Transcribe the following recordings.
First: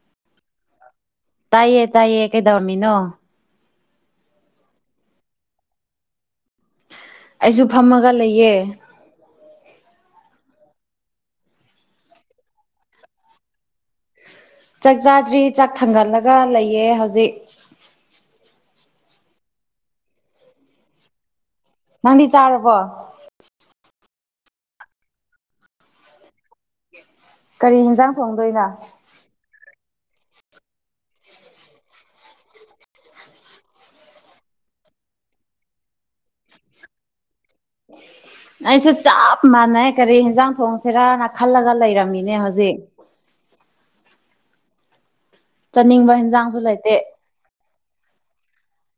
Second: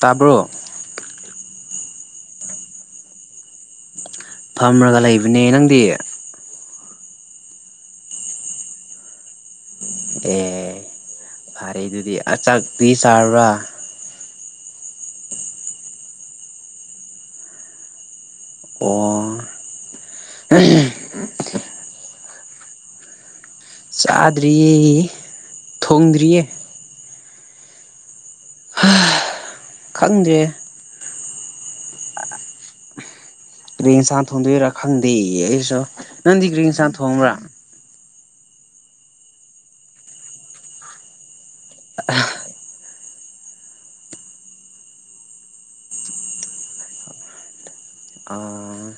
ꯇꯥꯕ꯭ꯔꯣ ꯇꯥꯏꯌꯦ ꯇꯥꯏꯌꯦ ꯀꯩꯗꯧꯔꯝꯃꯤꯅꯣ ꯐꯝꯔꯒ ꯂꯩꯕꯅꯦ ꯅꯪꯗꯤ ꯑꯩꯁꯨ ꯐꯝꯃꯒ ꯂꯩꯌꯦ ꯑꯦ ꯐꯔꯦ ꯑꯗꯨꯗꯤ ꯑ ꯆꯥꯛꯇꯤ ꯆꯥꯔꯕ꯭ꯔꯥ ꯆꯥꯛ ꯆꯥꯗ꯭ꯔꯤ ꯆꯥꯛ ꯊꯥꯡꯒꯠꯂꯒ ꯂꯩꯌꯦ ꯍꯧꯖꯤꯛ ꯑꯣ ꯅꯪꯗꯤ ꯆꯥꯔꯕꯣ ꯆꯥꯗ꯭ꯔꯤꯌꯦ ꯊꯣꯡꯗ꯭ꯔꯤꯌꯦ ꯀꯔꯤ ꯌꯦꯟꯁꯥꯡ ꯊꯣꯡꯗꯣꯏꯅꯣ ꯈꯪꯗ꯭ꯔꯦ ꯀꯔꯤ ꯏꯟꯁꯥꯡ ꯊꯣꯡꯗꯣꯏꯔꯥ ꯈꯪꯗꯦ ꯑꯩꯁꯨ ꯅꯪꯗꯤ ꯀ꯭ꯔꯔꯤ ꯏꯟꯁꯥꯡ ꯊꯣꯡꯕ꯭ꯔꯥ ꯑꯩꯁꯨ ꯆꯞ ꯃꯥꯟꯅꯩ ꯀꯔꯤ ꯌꯦꯦꯟꯖꯥꯡ ꯊꯣꯡꯁꯤꯦꯔꯅ ꯈꯜꯂꯒ ꯂꯩꯔꯝꯃꯤꯅꯦ ꯍꯧꯖꯤꯛ [unintelligible] ꯆꯥꯅꯤꯡꯕ ꯌꯦꯟꯁꯥꯡꯁꯨ ꯂꯩꯇꯦ ꯑ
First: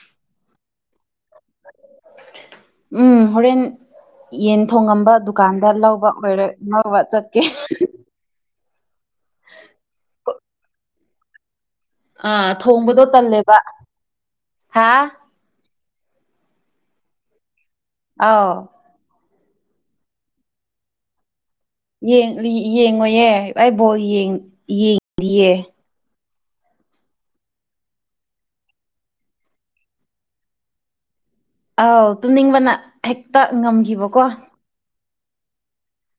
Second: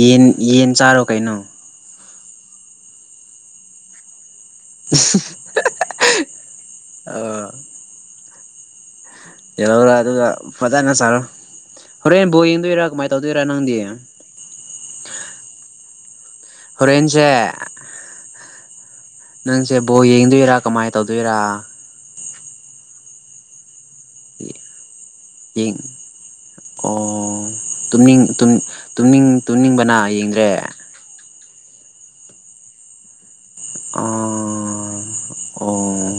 ꯌꯦꯟ ꯌꯦꯟ ꯆꯥꯔꯣ ꯀꯩꯅꯣ ꯎꯝ ꯍꯣꯔꯦꯟ ꯌꯦꯟ ꯊꯣꯡꯉꯝꯕ ꯗꯨꯀꯥꯟꯗ ꯂꯧ ꯕ ꯊꯕꯛ ꯂꯣꯢꯔ ꯂꯧꯕ ꯆꯠꯀꯦ [unintelligible] ꯑꯗꯨꯒ ꯐꯖꯅ ꯆꯥꯔꯣ ꯍꯣꯔꯦꯟ ꯑꯥ ꯕꯣꯜ ꯌꯦꯡꯗꯣꯏꯔꯥ ꯊꯣꯡꯕꯗꯣ ꯀꯃꯥꯏ ꯇꯧꯗꯣꯏꯔꯥ ꯇꯜꯂꯦꯕ ꯅꯪꯗꯤ ꯍꯥ ꯍꯣꯔꯦꯟꯁꯦ ꯑꯥꯎ ꯅꯪꯁꯦ ꯕꯣꯜ ꯌꯦꯡꯗꯣꯏꯔꯥ ꯀꯃꯥꯏ ꯇꯧꯗꯣꯏꯔꯥ ꯌꯦꯡ ꯌꯦꯡꯉꯣꯢꯌꯦ ꯑꯩ ꯕꯣꯜ ꯌꯦꯡ ꯌꯦꯡꯗꯤꯌꯦ [unintelligible] ꯑꯣ ꯇꯨꯝꯅꯤꯡ ꯇꯨꯝ ꯇꯨꯝꯅꯤꯡ ꯇꯨꯝꯅꯤꯡꯕꯅ ꯌꯦꯡꯗ꯭ꯔꯦ ꯑꯥꯎ ꯇꯨꯝꯅꯤꯡꯕꯅ ꯍꯦꯛꯇ ꯉꯝꯒꯤꯕꯀꯣ ꯑꯣ ꯑꯣ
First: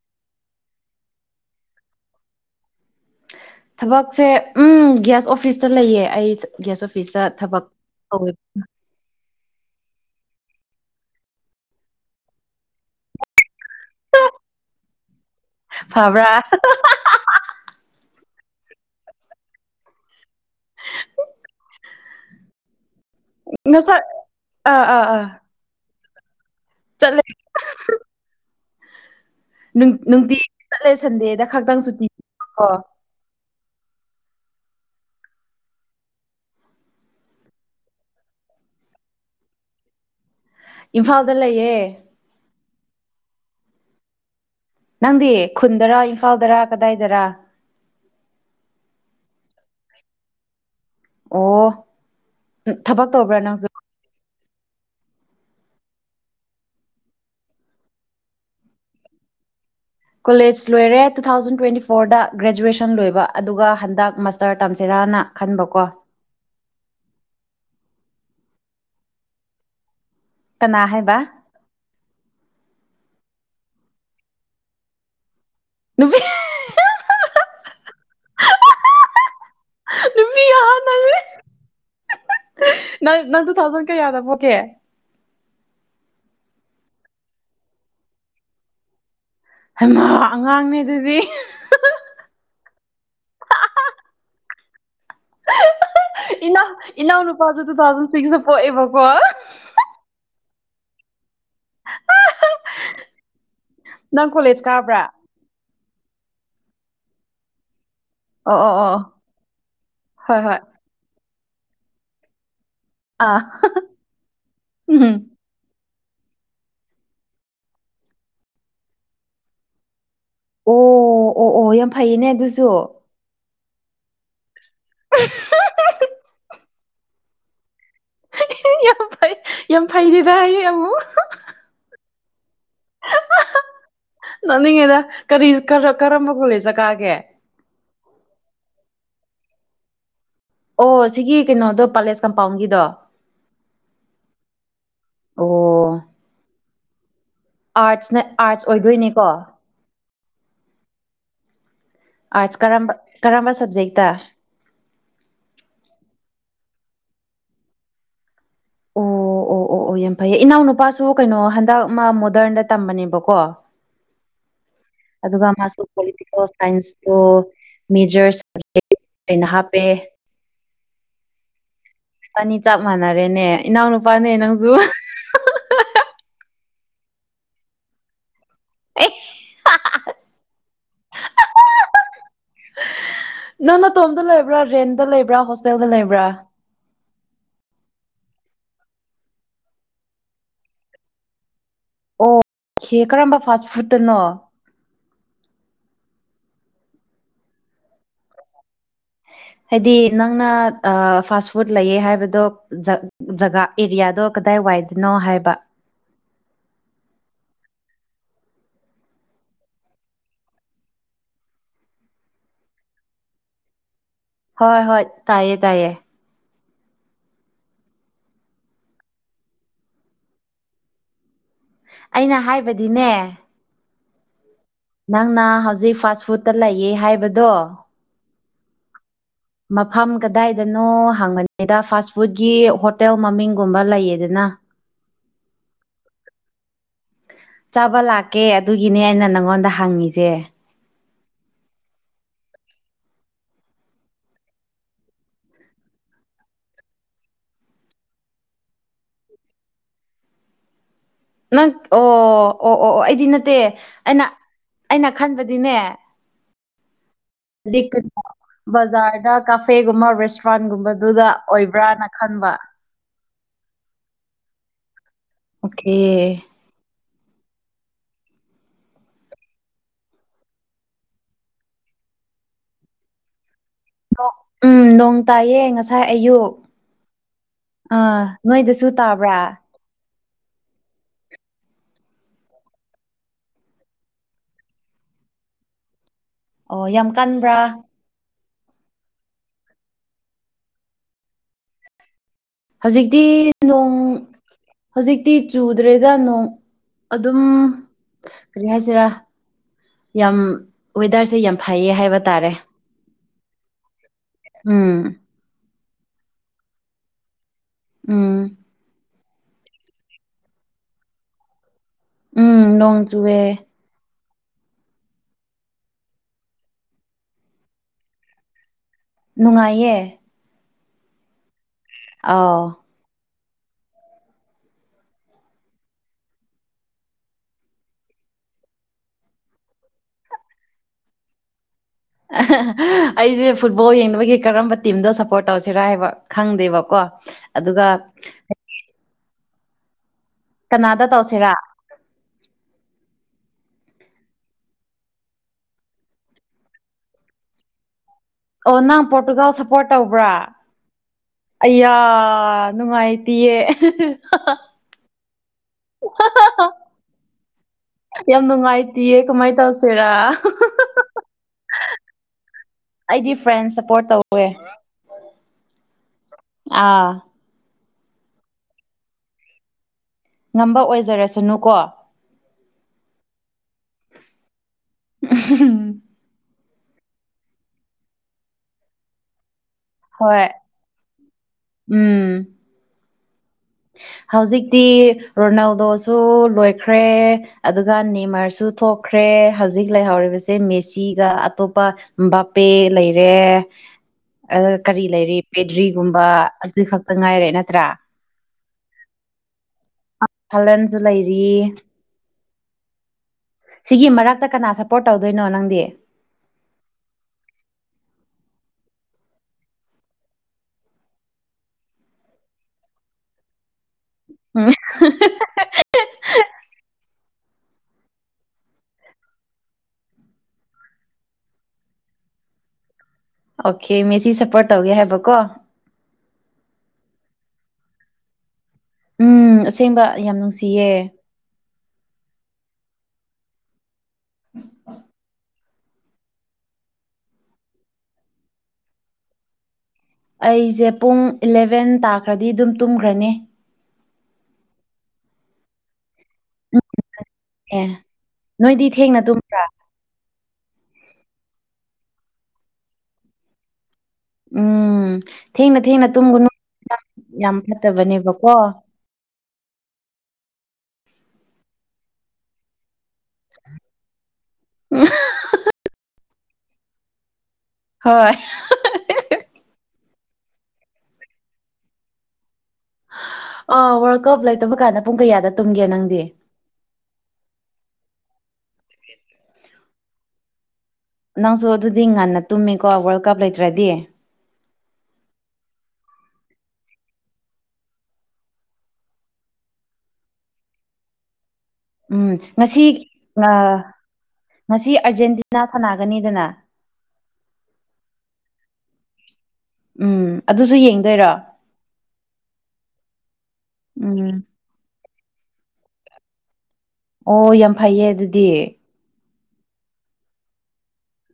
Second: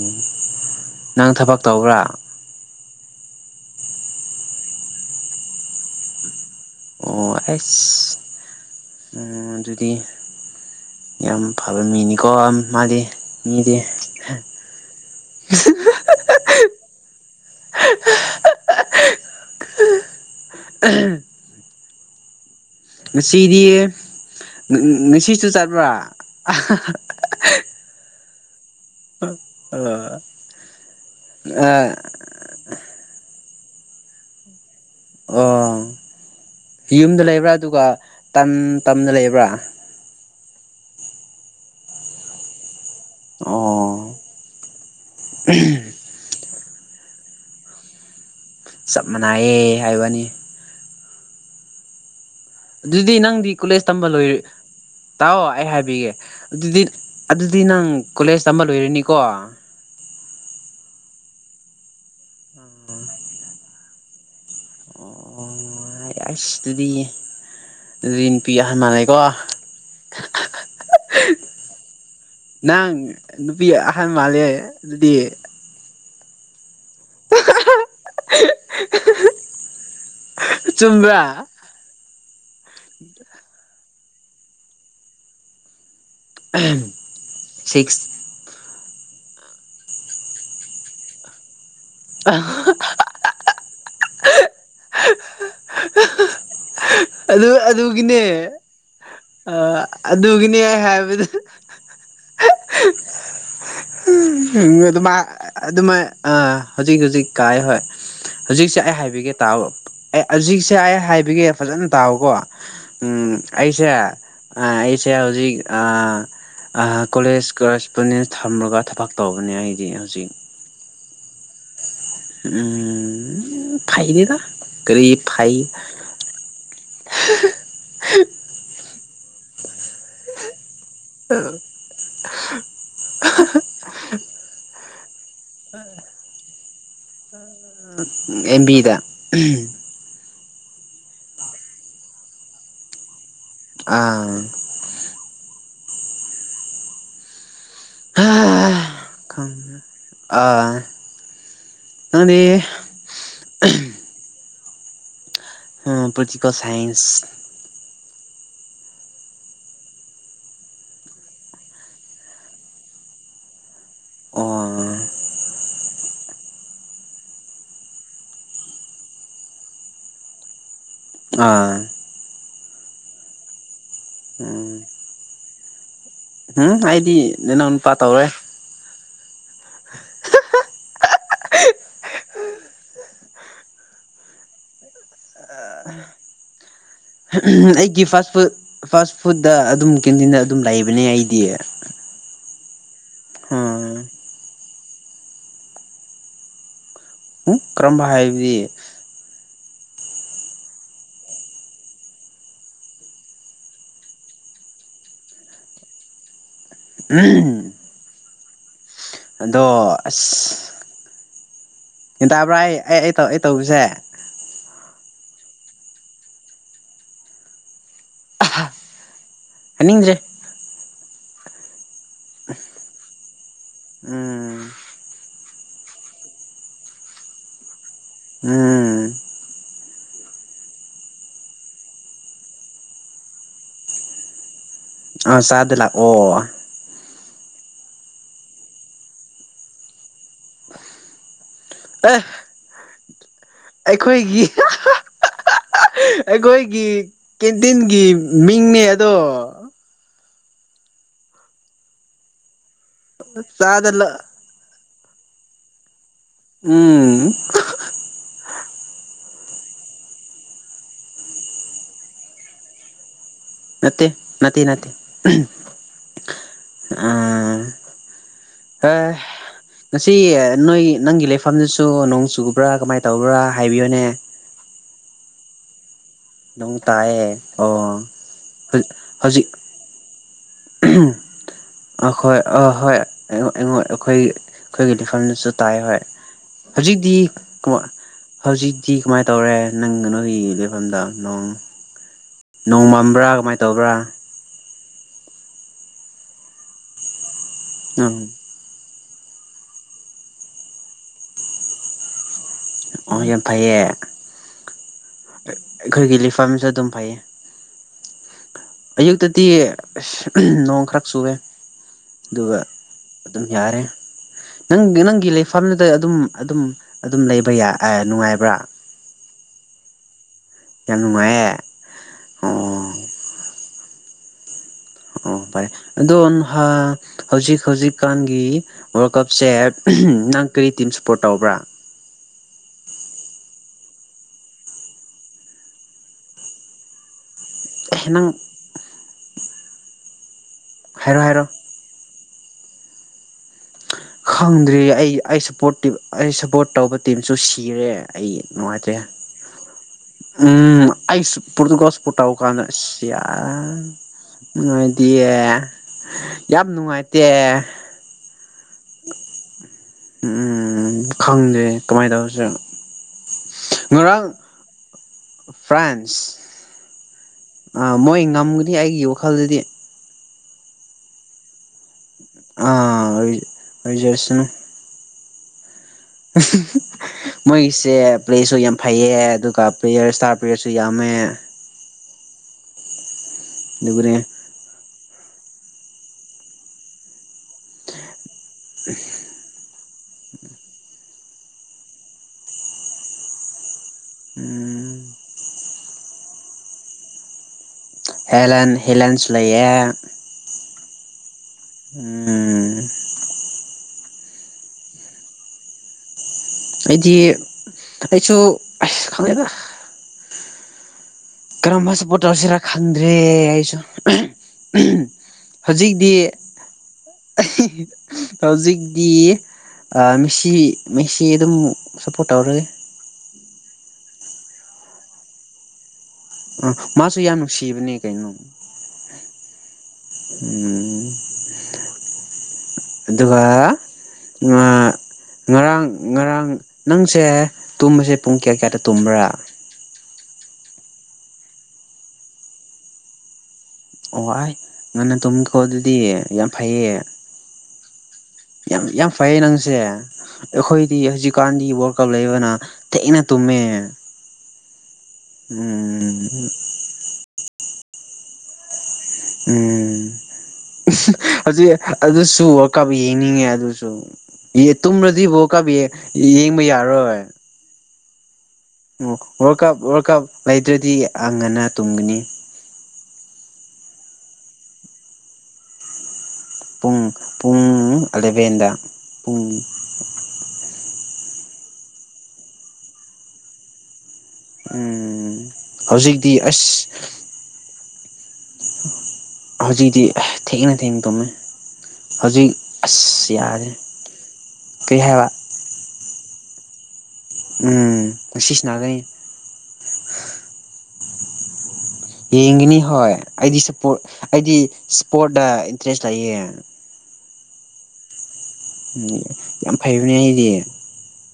ꯅꯪ ꯊꯕꯛ ꯇꯧꯕ꯭ꯔ ꯊꯕꯛꯁꯦ ꯎꯝ ꯒ꯭ꯌꯥꯁ ꯑꯣꯐꯤꯁꯇ ꯂꯩꯌꯦ ꯑꯩ ꯒ꯭ꯌꯥꯁ ꯑꯣꯐꯤꯁꯇ ꯊꯕꯛ ꯇꯧꯋꯦ ꯑ ꯑꯗꯨꯗꯤ ꯌꯥꯝ ꯐꯕ ꯃꯤꯅꯤ ꯀꯣ ꯃꯥꯗꯤ ꯃꯤꯗꯤ ꯐꯕ꯭ꯔꯥ [unintelligible] ꯑꯍꯝ ꯉꯁꯤꯗꯤ ꯉꯁꯛ ꯑꯥ ꯑꯥ ꯑꯥ ꯉꯁꯤꯁꯨ ꯆꯠꯄ꯭ꯔꯥ ꯑꯍꯍ [unintelligible] ꯆꯠꯂꯦ ꯅꯨꯡ ꯅꯨꯡꯇꯤ ꯆꯠꯂꯦ ꯁꯟꯗꯦꯗ ꯈꯛꯇꯪ ꯁꯨꯇꯤ ꯄꯤꯕꯀꯣ ꯑꯣ ꯌꯨꯝꯗ ꯂꯩꯕ꯭ꯔ ꯑꯗꯨꯒ ꯇꯝ ꯇꯝꯗ ꯂꯩꯕ꯭ꯔ ꯏꯝꯐꯥꯜꯗ ꯂꯩꯌꯦ ꯑꯣ ꯅꯪꯗꯤ ꯈꯨꯟꯗꯔ ꯏꯝꯐꯥꯜꯗꯔ ꯀꯗꯥꯏꯗꯔ ꯆꯞ ꯃꯥꯟꯅꯩꯌꯦ ꯍꯥꯏꯕꯅꯤ ꯑꯣ ꯎꯝ ꯊꯕꯛ ꯑꯗꯨꯗꯤ ꯇꯧꯕ꯭ꯔꯥ ꯅꯪꯗꯤ ꯅꯪꯁꯨ ꯀꯣꯂꯦꯖ ꯇꯝꯕ ꯂꯣꯏꯔ ꯇꯥꯛꯑꯣ ꯑꯩ ꯍꯥꯏꯕꯤꯒꯦ ꯑꯗꯨꯗꯤ ꯑꯗꯨꯗꯤ ꯅꯪ ꯀꯣꯂꯦꯖ ꯇꯝꯕ ꯂꯣꯏꯔꯅꯤꯀꯣ ꯀꯣꯂꯦꯖ ꯂꯣꯏꯔꯦ ꯇꯨ ꯊꯥꯎꯖꯟ ꯇ꯭ꯋꯦꯟꯇꯤ ꯐꯣꯔꯗ ꯒ꯭ꯔꯦꯖꯨꯋꯦꯁꯟ ꯂꯣꯏꯕ ꯑꯗꯨꯒ ꯍꯟꯗꯛ ꯃꯁꯇꯔ ꯇꯝꯁꯤꯔꯥꯅ ꯈꯟꯕꯀꯣ ꯑꯥꯏ ꯑꯩꯁꯇꯨꯗꯤ ꯗꯨꯗꯤ ꯅꯨꯄꯤ ꯑꯍꯟ ꯃꯥꯟꯂꯦꯀꯣ ꯀꯅꯥ ꯍꯥꯏꯕ ꯅꯪ ꯅꯨꯄꯤ ꯑꯍꯟ ꯃꯥꯜꯂꯦ ꯑꯗꯨꯗꯤ ꯅꯨꯄꯤ [unintelligible] ꯑꯍꯍ [unintelligible] ꯅꯨꯃꯤ ꯑꯍꯟ ꯑꯌꯦ ꯆꯨꯝꯕ꯭ꯔꯥ ꯅꯪ ꯅꯪ ꯇꯨ ꯊꯥꯎꯖꯟ ꯀꯌꯥꯗ ꯄꯣꯛꯀꯦ [unintelligible] ꯁꯤꯛꯁ ꯍꯩꯃꯥ ꯑꯉꯥꯡꯅꯦ ꯑꯗꯨꯗꯤ [unintelligible] [unintelligible] ꯏꯅꯥꯎ ꯑꯗꯨ ꯏꯅꯥꯎꯅꯨꯄꯥꯁꯨ ꯇꯨ ꯊꯥꯎꯖꯟ ꯑꯗꯨꯒꯤꯅꯦ ꯁꯤꯛꯁꯇ ꯄꯣꯛꯑꯦꯕꯀꯣ ꯑ ꯑꯗꯨꯒꯤꯅꯦ ꯑꯩ ꯍꯥꯏꯕꯗ ꯅꯪ ꯀꯣꯂꯦꯖ ꯀꯥꯕ꯭ꯔꯥ ꯑꯗꯨꯃꯥꯏ ꯑꯗꯨꯃꯥꯏ ꯑꯥ ꯍꯧꯖꯤꯛ ꯍꯧꯖꯤꯛ ꯀꯥꯏ ꯍꯣꯏ ꯑꯣ ꯑꯣ ꯍꯖꯤꯛꯁꯦ ꯑꯩ ꯑꯣ ꯍꯥꯏꯕꯤꯒꯦ ꯇꯥꯎꯑꯣ ꯑꯩ ꯍꯣꯏ ꯍꯣꯏ ꯍꯖꯤꯛꯁꯦ ꯑꯩ ꯍꯥꯏꯕꯤꯒꯦ ꯐꯖꯅ ꯇꯥꯎꯑꯣꯀꯣ ꯎꯝ ꯑꯥ ꯑꯩꯁꯦ ꯑ ꯎꯝ ꯑꯩꯁꯦ ꯍꯧꯖꯤꯛ ꯑ ꯑ ꯀꯣꯂꯦꯖ ꯀꯔꯦꯁꯄꯣꯟꯗꯦꯟ ꯊꯝꯃꯒ ꯊꯕꯛ ꯇꯧꯕꯅꯦ ꯑꯩꯗꯤ ꯍꯧꯖꯤꯛ ꯑꯣ ꯑꯣ ꯑꯣ ꯌꯥꯝ ꯐꯩꯌꯦꯅꯦ ꯑꯗꯨꯁꯨ ꯎꯝ ꯐꯩꯗꯦꯗ ꯀꯔꯤ ꯐꯩ [unintelligible] ꯌꯥꯝ ꯐꯩ ꯌꯥꯝ ꯐꯩꯗꯦꯗ ꯍꯥꯏꯌꯦ ꯑꯃꯨꯛ [unintelligible] ꯅꯅꯤꯡꯉꯤꯗ ꯀꯔꯤ ꯀꯔꯝꯕ ꯀꯣꯂꯦꯁꯇ ꯀꯥꯒꯦ ꯎꯝ ꯑꯣ ꯁꯤꯒꯤ ꯀꯩꯅꯣꯗꯣ ꯄꯦꯂꯦꯁ ꯀꯝꯄꯥꯎꯟꯒꯤꯗꯣ ꯑꯥ ꯑꯣ ꯑꯥꯔꯠꯁꯅ ꯑꯥꯔꯠꯁ ꯑꯣꯏꯗꯣꯏꯅꯦꯀꯣ ꯑ ꯑꯔꯠꯁ ꯀꯔꯝꯕ ꯀꯔꯝꯕ ꯁꯕꯖꯦꯛꯇ ꯑ ꯄꯣꯂꯤꯇꯤꯀꯦꯜ ꯁꯥꯏꯟꯁ ꯑꯣ ꯑꯣ ꯑꯣ ꯑꯣ ꯑꯣ ꯌꯥꯝ ꯐꯩꯌꯦ ꯏꯅꯥꯎ ꯅꯨꯨꯄꯥꯁꯨ ꯀꯩꯅꯣ ꯍꯟꯗꯛ ꯃꯥ ꯃꯣꯗꯔꯟꯗ ꯇꯝꯕꯅꯦꯕꯀꯣ ꯑꯣ ꯑꯗꯨꯒ ꯃꯥꯁꯨ ꯄꯣꯂꯤꯇꯤꯀꯦꯜ ꯁꯥꯏꯟꯁꯇꯣ ꯃꯦꯖꯔ ꯁꯕꯖꯦꯛ ꯑꯣꯏꯅ ꯍꯥꯞꯄꯦ ꯑꯥ ꯄꯥꯅꯤ ꯆꯞ ꯃꯥꯟꯅꯔꯦꯅꯦ ꯏꯅꯥꯎꯅꯨꯄꯥꯅꯦ ꯅꯪꯁꯨ ꯎꯝ ꯎꯝ ꯍꯥꯏꯗꯤ ꯅꯅꯥꯎꯅꯨꯄ ꯇꯧ꯭ꯔꯣꯏ ꯑꯁ [unintelligible] ꯅꯪ ꯅ ꯇꯣꯝꯗ ꯂꯩꯕ꯭ꯔꯥ ꯔꯦꯟꯗ ꯂꯩꯕ꯭ꯔꯥ ꯍꯣꯁꯇꯦꯜꯗ ꯂꯩꯕ꯭ꯔꯥ ꯑꯩꯒꯤ ꯐꯥꯁ ꯐꯨꯗ ꯐꯥꯁ ꯐꯨꯗ ꯑꯗꯨꯝ ꯀꯦꯟꯇꯤꯟꯗ ꯑꯗꯨꯝ ꯂꯩꯕꯅꯦ ꯑꯩꯗꯤ ꯑꯣꯀꯦ ꯀꯔꯝꯕ ꯐꯥꯁ ꯎꯝ ꯐꯨꯗꯠꯇꯅꯣ ꯎ ꯀꯔꯝꯕ ꯍꯥꯏꯕꯗꯤ ꯍꯥꯏꯗꯤ ꯅꯪꯅ ꯐꯥꯁ ꯐꯨꯗ ꯂꯩꯌꯦ ꯍꯥꯏꯕꯗꯣ ꯖꯒꯥ ꯑꯦꯔꯤꯌꯥꯗꯣ ꯀꯗꯥꯏ ꯋꯥꯏꯗꯅꯣ ꯍꯥꯏꯕ ꯎꯝ ꯑꯗꯣ ꯑꯁ ꯒꯌꯥꯟ ꯇꯥꯕ꯭ꯔꯥ ꯑꯩ ꯑꯩ ꯑꯩ ꯇꯧ ꯑꯩ ꯇꯧꯕꯁꯦ ꯍꯣꯏ ꯍꯣꯏ ꯇꯥꯏꯌꯦ ꯇꯥꯏꯌꯦ ꯍꯟꯅꯤꯡꯗꯔꯦ ꯑꯩꯅ ꯍꯥꯏꯕꯗꯤꯅꯦ ꯎꯝ ꯅꯪꯅ ꯍꯧꯖꯤꯛ ꯐꯥꯁ ꯐꯨꯗꯠꯇ ꯂꯩꯌꯦ ꯍꯥꯏꯕꯗꯣ ꯎꯝ ꯃꯐꯝ ꯀꯗꯥꯏꯗꯅꯣ ꯍꯪꯕꯅꯤꯗ ꯐꯥꯁ ꯐꯨꯗꯀꯤ ꯍꯣꯇꯦꯜ ꯃꯃꯤꯡꯒꯨꯝꯕ ꯂꯩꯌꯦꯗꯅ ꯑ ꯑ ꯆꯗ ꯂꯥꯛ ꯑꯣ ꯆꯥꯕ ꯂꯥꯛꯀꯦ ꯑꯗꯨꯒꯤꯅꯦ ꯑꯩꯅ ꯅꯪꯉꯣꯟꯗ ꯍꯪꯉꯤꯁꯦ ꯑꯦ ꯑꯩꯈꯣꯏꯒꯤ ꯑꯩꯈꯣꯏꯒꯤ ꯀꯦꯟꯇꯤꯟꯒꯤ ꯃꯤꯡꯅꯦ ꯑꯗꯣ ꯅꯪ ꯑꯣ ꯑꯣ ꯑꯣ ꯑꯣ ꯑꯩꯗꯤ ꯅꯠꯇꯦ ꯆꯥꯗ ꯂ ꯑꯩꯅ ꯑꯩꯅ ꯈꯟꯕꯗꯤ ꯗꯤꯅꯦ ꯎꯝ ꯂꯩ ꯕꯖꯥꯔꯗ ꯀꯥꯐꯦꯒꯨꯝꯕ ꯔꯦꯁꯇꯨꯔꯦꯟꯒꯨꯝꯕꯗꯨꯗ ꯑꯣꯏꯕ꯭ꯔꯅ ꯈꯟꯕ ꯅꯠꯇꯦ ꯅꯅꯥꯠꯇꯦ ꯑꯣꯀꯦ ꯎꯝ ꯍ ꯉꯁꯤ ꯅꯣꯏ ꯅꯪꯒꯤ ꯂꯩꯐꯝꯗꯨꯁꯨ ꯅꯣꯡ ꯆꯨꯕ꯭ꯔꯥ ꯀꯃꯥꯏꯅ ꯇꯧꯕ꯭ꯔꯥ ꯍꯥꯏꯕꯤꯌꯨꯅꯦ ꯎꯝ ꯅꯣꯡ ꯇꯥꯏꯌꯦ ꯉꯁ ꯉꯁꯥꯏ ꯑꯌꯨꯛ ꯅꯣꯡ ꯇꯥꯏꯌꯦ ꯑꯣ ꯑꯥ ꯅꯣꯏꯗꯁꯨ ꯇꯥꯕ꯭ꯔꯥ ꯎꯝ ꯑꯍꯣꯏ ꯑ ꯍꯣꯏ ꯑꯩꯉꯣꯟ ꯑꯩꯈꯣꯏ ꯑꯩꯈꯣꯏꯒꯤ ꯂꯩꯐꯝꯗꯁꯨ ꯇꯥꯏ ꯍꯣꯏ ꯑꯣ ꯌꯥꯝ ꯍꯧꯖꯤꯛꯗꯤ ꯀꯟꯕ꯭ꯔꯥ ꯍꯧꯖꯤꯛꯇꯤ ꯀꯃꯥꯏꯅ ꯇꯧꯔꯦ ꯅꯪ ꯅꯣꯏꯒꯤ ꯂꯩꯐꯝꯗ ꯅꯣꯡ ꯅꯣꯡ ꯍꯧꯖꯤꯛꯇꯤ ꯃꯝꯕ꯭ꯔꯥ ꯀꯃꯥꯏꯅ ꯇꯧꯕ꯭ꯔꯥ ꯅꯣꯡ ꯍꯧꯖꯤꯛꯇꯤ ꯆꯨꯗ꯭ꯔꯦꯗ ꯅꯣꯡ ꯑꯗꯨꯝ ꯎꯝ ꯀꯔꯤ ꯍꯥꯏꯁꯤꯔꯥ ꯌꯥꯝ ꯋꯦꯗꯔꯁꯦ ꯌꯥꯝ ꯐꯩꯌꯦ ꯍꯥꯏꯕ ꯇꯥꯔꯦ ꯑꯣ ꯌꯥꯝ ꯐꯩꯌꯦ ꯎꯝ ꯑꯩꯈꯣꯏꯒꯤꯦꯂꯤ ꯂꯤꯐꯥꯝꯃꯤꯁꯨ ꯑꯗꯨꯝ ꯐꯩꯌꯦ ꯎꯝ ꯑꯌꯨꯛꯇꯗꯤ ꯅꯣꯡ ꯈꯔ ꯆꯨꯏꯦ ꯑꯗꯨꯒ ꯎꯝ ꯅꯣꯡ ꯆꯨꯑꯦ ꯑꯗꯨꯝ ꯌꯥꯔꯦ ꯅꯪ ꯅꯪꯒꯤ ꯂꯩꯐꯝꯗꯨꯗ ꯑꯗꯨꯝ ꯑꯗꯨꯝ ꯑꯗꯨꯝ ꯂꯩꯕ ꯌꯥ ꯅꯨꯡꯉꯥꯏꯕ꯭ꯔꯥ ꯅꯨꯡꯉꯥꯏꯌꯦ ꯌꯥꯝ ꯅꯨꯉꯥꯏꯌ ꯑ ꯑꯣ ꯐꯚꯥꯏ ꯑꯗꯣ ꯅꯍ ꯍꯧꯖꯤꯛ ꯍꯧꯖꯤꯛꯀꯥꯟꯒꯤ ꯋꯥꯔꯜ ꯀꯞꯁꯦ ꯅꯪ ꯀꯔꯤ ꯇꯤꯝ ꯁꯞꯄꯣꯔꯠ ꯇꯧꯕ꯭ꯔꯥ ꯑꯩꯁꯦ ꯐꯨꯠꯕꯣꯜ ꯌꯦꯡꯅꯕꯒꯤ ꯀꯔꯝꯕ ꯇꯤꯝꯗꯣ ꯁꯞꯄꯣꯔꯠ ꯇꯧꯁꯤꯔꯥ ꯍꯥꯏꯕ ꯈꯪꯗꯦꯕꯀꯣ ꯑꯗꯨꯒ ꯑꯦ ꯅꯪ ꯀꯅꯥꯗ ꯍꯥꯏꯔꯣ ꯍꯥꯏꯔꯣ ꯇꯧꯁꯤꯔꯥ ꯈꯪꯗ꯭ꯔꯤ ꯑꯩ ꯑꯩ ꯁꯄꯣꯔꯠ ꯑꯩ ꯁꯞꯄꯣꯔꯠ ꯇꯧꯕ ꯇꯤꯝꯁꯨ ꯁꯤꯔꯦ ꯑꯩ ꯑꯣ ꯅꯨꯡꯉꯥꯏꯇꯦ ꯅꯪ ꯄꯣꯔꯇꯨꯒꯥꯜ ꯁꯞꯄꯣꯔꯠ ꯇꯧꯕ꯭ꯔꯥ ꯎꯝ ꯑꯩ ꯑꯌꯥ ꯄꯣꯔꯇꯨꯒꯁ ꯄꯇꯥꯎ ꯀꯥꯟꯗ ꯅꯨꯡꯉꯥꯏꯇꯤꯌꯦ ꯌꯥꯃ ꯅꯨꯡꯉꯥꯏꯗꯤꯌꯦ ꯌꯥꯝ ꯅꯨꯡꯉꯥꯏꯇꯦ ꯅꯨꯡꯉꯥꯏꯇꯌꯦ ꯀꯃꯥꯏꯅ ꯇꯧꯁꯤꯦꯔ ꯎꯝ ꯈꯪꯗꯦ ꯀꯃꯥꯏꯅ ꯇꯧꯁꯤꯔ ꯑꯩꯗꯤ ꯐ꯭ꯔꯦꯟ ꯁꯞꯄꯣꯔꯠ ꯉꯔꯥꯡ ꯇꯧꯋꯦ ꯑꯥ ꯑꯥ ꯃꯣꯏ ꯉꯝꯒꯅꯤ ꯑꯩꯒꯤ ꯋꯥꯈꯜꯗꯗꯤ ꯉꯝꯕ ꯑꯣꯏꯖꯔꯁꯅꯨꯀꯣ ꯑꯥ ꯑꯣꯏꯖꯁꯅ ꯎ ꯃꯣꯏꯒꯤꯁꯦ ꯄ꯭ꯂꯦꯖꯁꯨ ꯌꯥꯝ ꯐꯩꯌꯦ ꯑꯗꯨꯒ ꯄ꯭ꯂꯦꯌꯔ ꯏꯁꯇꯥꯔ ꯍꯣꯏ ꯄ꯭ꯂꯦꯌꯔꯁꯨ ꯌꯥꯝꯃꯦ ꯎꯝ ꯑꯗꯨꯒꯅꯦ ꯍꯧꯖꯤꯛꯇꯤ ꯔꯣꯅꯥꯜꯗꯣꯁꯨ ꯂꯣꯏꯈ꯭ꯔꯦ ꯑꯗꯨꯒ ꯅꯤꯃꯔꯁꯨ ꯊꯣꯛꯈ꯭ꯔꯦ ꯍꯧꯖꯤꯛ ꯂꯩꯍꯧꯔꯤꯕ ꯁꯦ ꯃꯦꯁꯤꯒ ꯑꯇꯣꯞꯄ ꯕꯥꯄꯦ ꯂꯩꯔꯦ ꯑꯗꯨꯒ ꯎꯝ ꯀꯔꯤ ꯂꯩꯔꯤ ꯄꯦꯗ꯭ꯔꯤꯒꯨꯝꯕ ꯑꯗꯨꯏ ꯈꯛꯇ ꯉꯥꯏꯔꯦ ꯅꯠꯇ꯭ꯔꯥ ꯍꯂ ꯍꯂꯦꯟꯁ ꯂꯩꯌꯦ ꯍꯂꯟꯁꯨ ꯂꯩꯔꯤ ꯎꯝ ꯁꯤꯒꯤ ꯃꯔꯛꯇ ꯀꯅꯥ ꯁꯄꯣꯔꯠ ꯇꯧꯗꯣꯏꯅꯣ ꯅꯪꯗꯤ ꯑꯩꯗꯤ ꯑꯩꯁꯨ ꯈꯪꯉꯗ ꯀꯔꯝꯕ ꯁꯄꯣꯠ ꯇꯧꯁꯤꯔꯥ ꯈꯟꯗ꯭ꯔꯦ ꯑꯩꯁꯨ ꯎꯝ ꯍꯧꯖꯤꯛꯇꯤ ꯍꯧꯖꯤꯛꯗꯤ ꯑꯥ ꯃꯦꯁꯤ ꯃꯦꯁꯤ ꯑꯗꯨꯝ ꯁꯞꯄꯣꯠ ꯇꯧꯔꯒꯦ ꯑꯣꯀꯦ ꯃꯦꯁꯤ ꯁꯞꯄꯣꯔꯠ ꯇꯧꯒꯦ ꯍꯥꯏꯕꯀꯣ ꯑ ꯃꯥꯁꯨ ꯌꯥꯝ ꯅꯨꯡꯁꯤꯕꯅꯦ ꯀꯩꯅꯣ ꯎꯝ ꯑꯁꯦꯡꯕ ꯌꯥꯝ ꯅꯨꯡꯁꯤꯌꯦ ꯎꯝ ꯑꯗꯨꯒ ꯉꯔꯥꯡ ꯉꯔꯥꯡ ꯅꯪꯁꯦ ꯇꯨꯝꯕꯁꯦ ꯄꯨꯡ ꯀꯌꯥ ꯀꯌꯥꯗ ꯇꯨꯝꯕ꯭ꯔꯥ ꯑꯩꯁꯦ ꯄꯨꯡ ꯏꯂꯚꯦꯟ ꯇꯥꯈ꯭ꯔꯗꯤ ꯑꯗꯨꯝ ꯇꯨꯝꯈ꯭ꯔꯅꯤ ꯑꯣꯥꯏ ꯉꯟꯅ ꯇꯨꯝꯝꯈꯣ ꯑꯗꯨꯗꯤ ꯌꯥꯝ ꯐꯩꯌꯦ ꯑꯦ ꯌꯥꯝ ꯅꯣꯏꯗꯤ ꯌꯥꯝ ꯊꯦꯡꯅ ꯐꯩꯌꯦ ꯇꯨꯝꯕ꯭ꯔꯥ ꯅꯪꯁꯦ ꯑꯩꯈꯣꯏꯗꯤ ꯍꯧꯖꯤꯛꯀꯥꯟꯗꯤ ꯋꯥꯔꯜ ꯀꯞ ꯂꯩꯕꯅ ꯊꯦꯡꯅ ꯇꯨꯝꯃꯦ ꯎꯝ ꯊꯦꯡꯅ ꯊꯦꯡꯅ ꯎꯝ ꯇꯨꯝꯒꯨꯅ ꯌꯥꯝ ꯐꯠꯇꯕꯅꯦꯕꯀꯣ ꯎꯝ ꯍꯧꯖꯤꯛ ꯑꯗꯨꯁꯨ ꯋꫪꯥꯜ ꯀꯕ ꯌꯦꯡꯅꯤꯡꯉꯦ ꯑꯗꯨꯁꯨ ꯇꯨꯝꯅꯗꯤꯕꯨ ꯀ ꯌꯦꯡꯕ ꯌꯥꯔꯣꯏ ꯍꯣꯏ ꯑꯣ ꯋꯥꯔꯜ ꯀꯞ ꯋꯥꯔꯜ ꯀꯞ ꯂꯩꯗ꯭ꯔꯗꯤ ꯑ ꯉꯟꯅ ꯇꯨꯝꯒꯅꯤ ꯑ ꯋꯥꯔꯜ ꯀꯞ ꯂꯩꯇꯕ ꯀꯥꯟꯗ ꯄꯨꯡ ꯀꯌꯥꯗ ꯇꯨꯝꯒꯦ ꯅꯪꯗꯤ ꯄꯨꯡ ꯄꯨꯡ ꯑꯦꯂꯦꯚꯦꯟꯗ ꯄꯨꯡ ꯅꯪꯁꯨ ꯑꯗꯨꯗꯤ ꯉꯟꯅ ꯇꯨꯝꯃꯤꯀꯣ ꯋꯥꯔꯜ ꯀꯞ ꯂꯩꯇ꯭ꯔꯗꯤ ꯎꯝ ꯍꯧꯖꯤꯛꯇꯤ ꯑꯁ ꯍꯧꯖꯤꯗꯤ ꯊꯦꯡꯅ ꯊꯦꯡꯅ ꯇꯃꯦ ꯎꯝ ꯉꯁꯤ ꯉꯁꯤ ꯀꯔꯤ ꯍꯥꯏꯕ ꯑꯔꯖꯦꯟꯇꯤꯅꯥ ꯁꯅꯥ ꯐꯪꯒꯅꯤꯗꯅ ꯎꯝ ꯉ ꯁꯅꯥꯒꯅꯤ ꯎꯝ ꯑꯗꯨꯁꯨ ꯌꯦꯡꯗꯣꯏꯔꯣ ꯌꯦꯡꯒꯅꯤ ꯍꯣꯏ ꯑꯩꯗꯤ ꯁꯄꯣꯔ ꯎꯝ ꯑꯩꯗꯤ ꯏꯁꯄꯣꯔꯠꯗ ꯏꯟꯇꯔꯦꯁ ꯂꯩꯌꯦ ꯑꯣ ꯌꯥꯝ ꯐꯩꯌꯦ ꯑꯗꯨꯗꯤ ꯎꯝ ꯌꯥꯝ ꯐꯩꯕꯅꯦ ꯑꯩꯗꯤ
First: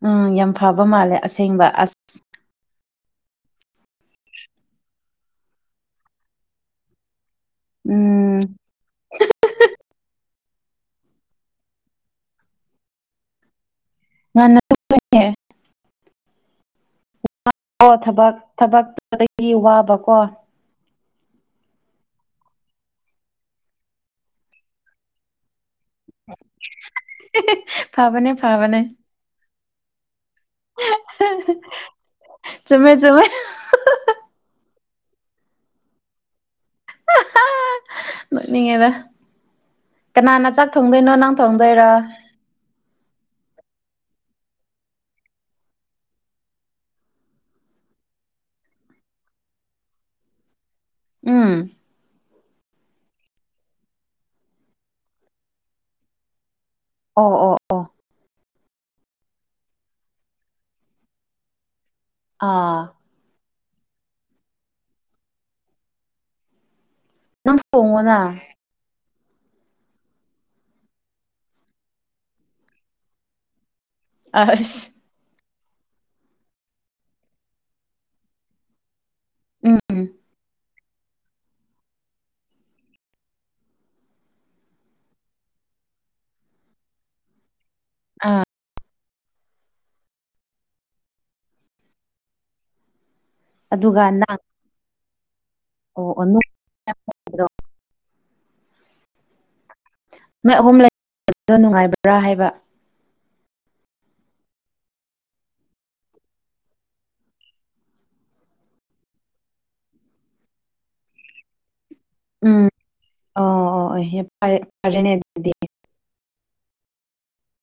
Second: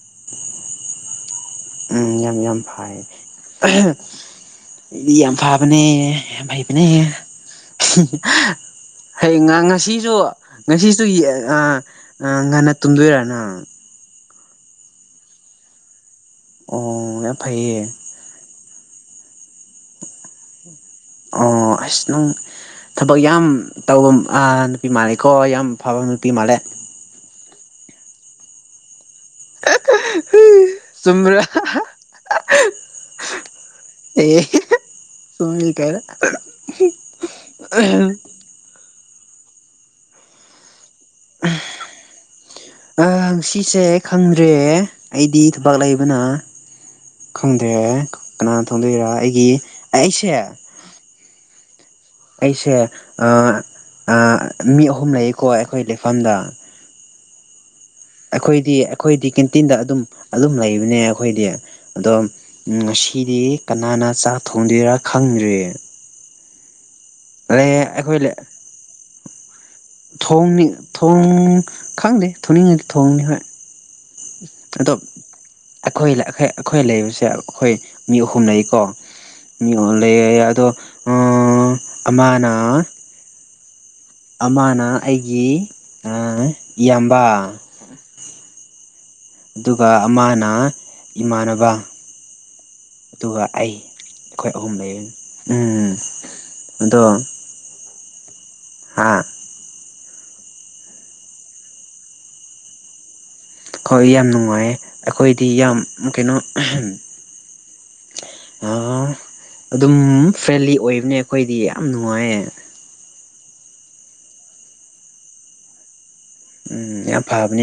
ꯎꯝ ꯌꯥꯝ ꯐꯕ ꯃꯥꯜꯂꯦ ꯑꯁꯦꯡꯕ ꯑꯁ ꯎꯝ ꯌꯥꯝ ꯌꯥꯝ ꯐꯥꯏ ꯏꯗꯤ ꯑꯝꯐꯥꯕꯅꯦ ꯍꯥꯏꯩ ꯄꯅꯦ ꯎꯝ ꯍꯌꯦ ꯉꯁꯤꯁꯨ ꯉꯁꯤꯁꯨ ꯑ ꯉꯟꯅ ꯇꯨꯝꯗꯣꯏꯔꯅ ꯉꯟꯅꯦ [inaudible] ꯑꯣ ꯌꯥꯝ ꯐꯩꯌꯦ ꯊꯕꯛ ꯊꯕꯛꯇꯒꯤ ꯋꯥꯕꯀꯣ ꯑꯣ ꯑꯁ ꯅꯨꯡ ꯊꯕꯛ ꯌꯥꯝ ꯇꯧꯕ ꯅꯨꯄꯤ ꯃꯥꯅꯩꯀꯣ ꯌꯥꯝ ꯐꯕꯝ ꯅꯨꯄꯤ ꯃꯥꯂꯦ ꯐꯕꯅꯦ ꯐꯕꯅꯦ ꯁꯃ꯭ꯔꯥ ꯆꯨꯝꯃꯦ ꯆꯨꯝꯃꯦ ꯑꯦ ꯁꯅꯤ ꯀꯦꯔꯦ ꯅꯠꯅꯤꯡꯉꯦꯗ ꯀꯅꯥꯅ ꯆ ꯊꯣꯡꯗꯣꯏꯅꯣ ꯅꯪ ꯊꯣꯡꯗꯣꯏꯔ ꯁꯤꯁꯦ ꯈꯪꯗ꯭ꯔꯦ ꯑꯩꯗꯤ ꯊꯕꯛ ꯂꯩꯕꯅ ꯈꯪꯗꯦ ꯀꯅꯥꯅꯣ ꯈꯪꯗꯣꯏꯔ ꯑꯩꯒꯤ ꯑꯩ ꯑꯩꯁꯦ ꯎꯝ ꯑꯩꯁꯦ ꯑꯥ ꯑꯥ ꯃꯤ ꯑꯍꯨꯝ ꯂꯩꯀꯣ ꯑꯩꯈꯣꯏ ꯂꯩꯐꯝꯗ ꯑꯣ ꯑꯣ ꯑꯣ ꯑꯩꯈꯣꯏꯗꯤ ꯑꯩꯈꯣꯏꯗꯤ ꯀꯦꯟꯇꯤꯟꯗ ꯑꯗꯨꯝ ꯑꯗꯨꯝ ꯂꯩꯕꯅꯦ ꯑꯩꯈꯣꯏꯗꯤ ꯑꯗꯣ ꯑꯥ ꯉꯁꯤꯗꯤ ꯀꯅꯥꯅ ꯆꯥꯛ ꯊꯣꯡꯗꯣꯏꯔꯥ ꯈꯪꯗ꯭ꯔꯤꯌꯦ ꯑꯥ ꯅꯪ ꯊꯣꯡꯉꯣꯅ ꯑꯩꯈꯣꯏꯂ ꯊꯣꯡ ꯊꯣꯡ ꯈꯪꯗꯦ ꯊꯣꯡꯅꯤꯡꯉꯗꯤ ꯊꯣꯡꯅꯤ ꯍꯣꯏ ꯑꯁ ꯑꯗꯣ ꯑꯩꯈꯣꯏ ꯑꯩꯈꯣꯏ ꯂꯩꯕꯁꯦ ꯑꯩꯈꯣꯏ ꯃꯤ ꯑꯍꯨꯝ ꯂꯩꯀꯣ ꯃꯤ ꯎꯝ ꯎꯝ ꯂꯩꯦ ꯑꯗ ꯑꯥ ꯑꯃꯅꯥ ꯑꯃꯅ ꯑꯩꯒꯤ ꯑꯥ ꯏꯌꯥꯝꯕ ꯑꯥ ꯑꯗꯨꯒ ꯑꯃꯅ ꯏꯃꯥꯟꯅꯕ ꯑꯗꯨꯒ ꯑꯩ ꯑꯗꯨꯒ ꯅꯪ ꯑꯩꯈꯣꯏ ꯑꯍꯨꯝ ꯂꯩꯔꯅꯤ ꯑꯣ ꯑꯣ ꯅꯣꯏ ꯎꯝ ꯑꯗꯣ ꯍꯥꯥ ꯅꯣꯏ ꯑꯍꯨꯝ ꯂꯩꯕꯗꯣ ꯅꯨꯡꯉꯥꯏꯕ꯭ꯔꯥ ꯍꯥꯏꯕ ꯍꯣꯏ ꯌꯥꯝ ꯅꯨꯡꯉꯥꯏ ꯑꯩꯈꯣꯏꯗꯤ ꯌꯥꯝ ꯀꯩꯅꯣ ꯑꯍꯝ ꯑꯥ ꯑꯗꯨꯝ ꯐ꯭ꯔꯦꯟꯂꯤ ꯑꯣꯏꯕꯅꯦ ꯑꯩꯈꯣꯏꯗꯤ ꯌꯥꯝ ꯅꯨꯡꯉꯥꯏꯌꯦ ꯎꯝ ꯑꯣ ꯑꯣ ꯑꯣ ꯐꯔꯅꯦ ꯐꯔꯦꯅꯦ ꯑꯗꯨꯗꯤ ꯎꯝ ꯌꯥꯝ ꯐꯕꯅꯤ